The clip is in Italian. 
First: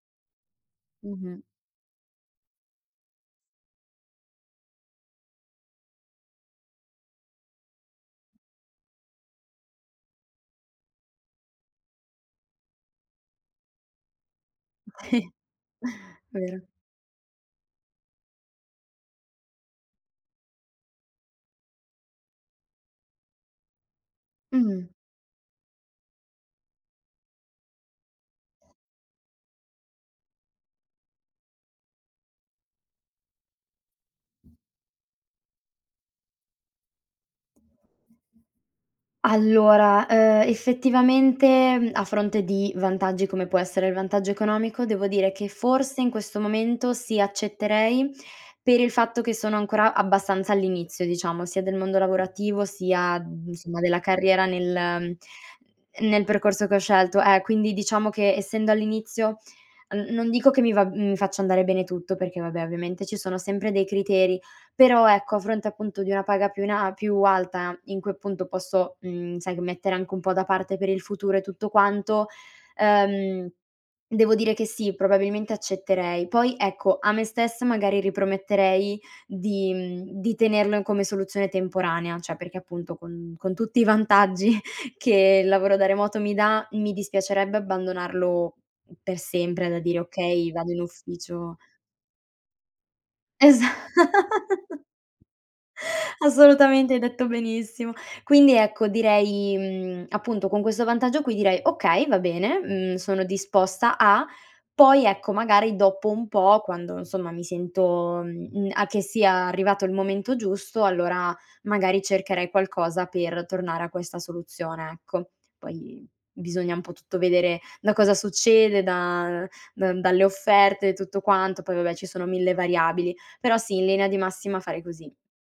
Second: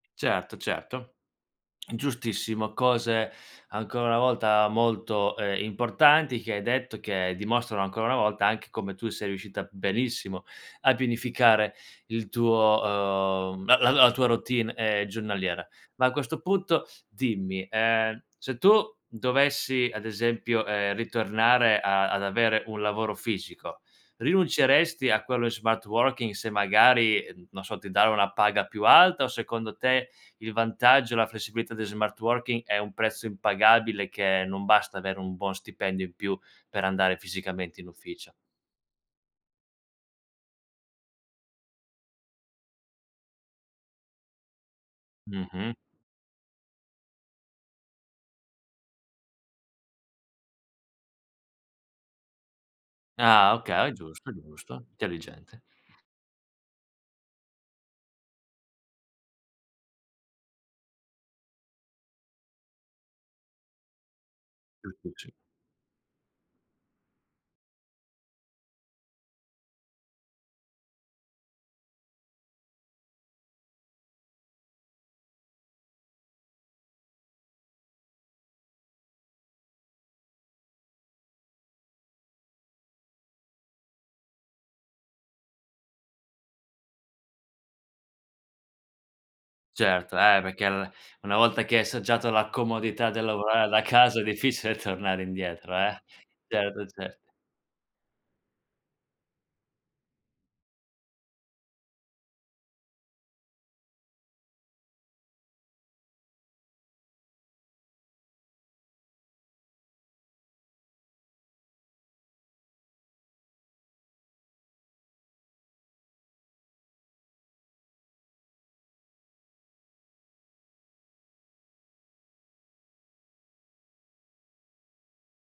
Certo, certo, Mh-mh. giustissimo. Cose, ancora una volta, molto, ehm, importanti che hai detto, che dimostrano ancora una volta, anche come tu sei riuscita benissimo a pianificare il tuo, uhm, la la la tua routine, ehm, giornaliera. Ma a questo Vero. punto, dimmi: ehm, se tu dovessi, ad esempio, ehm, ritornare a ad avere un lavoro fisico, Mh. rinunceresti a quello in smart working se magari, non so, ti danno una paga più alta? O secondo te, il vantaggio e la flessibilità di smart working è un prezzo impagabile che non basta avere un buon stipendio in più per andare fisicamente in ufficio? Allora, uhm, effettivamente, mhmm, a fronte di vantaggi, come può essere il vantaggio economico, devo dire che Mh-mh. forse in questo momento, sì, accetterei per il fatto che sono ancora abbastanza all'inizio, diciamo, sia del mondo lavorativo, sia d mhmm, Ah, insomma, okay. È della giusto, carriera, nel giusto. ehm, Intelligente nel percorso che ho scelto, eh, quindi diciamo che essendo all'inizio, n non dico che mi va mhmm, mi faccia andare bene tutto perché, vabbè, ovviamente ci sono sempre dei criteri, Gli però, uffici. ecco, a fronte appunto di una paga più in a a più alta in cui, appunto, posso, mhmm, sai, gh mettere anche un po' da parte per il futuro e tutto quanto, ehm, devo dire che, sì, probabilmente accetterei. Poi, ecco, a me stessa magari riprometterei di mhmm, di tenerlo in come soluzione temporanea, cioè perché, appunto, con con tutti i vantaggi che il lavoro da remoto mi dà, mi dispiacerebbe abbandonarlo per sempre da dire: Certo, eh, "Okay, perché vado in allora una ufficio." volta che hai assaggiato la comodità del Esa lavorare da casa è difficile tornare indietro, eh? Certo, assolutamente, hai detto certo. benissimo! Quindi, ecco, direi, mhmm, appunto con questo vantaggio qui direi: "Okay! Va bene, mhmm, sono disposta a". Poi, ecco, magari dopo un po', quando insomma mi sento, mhmm, a che sia arrivato il momento giusto, allora magari cercherei qualcosa per tornare a questa soluzione, ecco. Poi bisogna un po' tutto vedere da cosa succede, da da dalle offerte e tutto quanto. Poi, vabbè, ci sono mille variabili. Però, sì, in linea di massima fare così.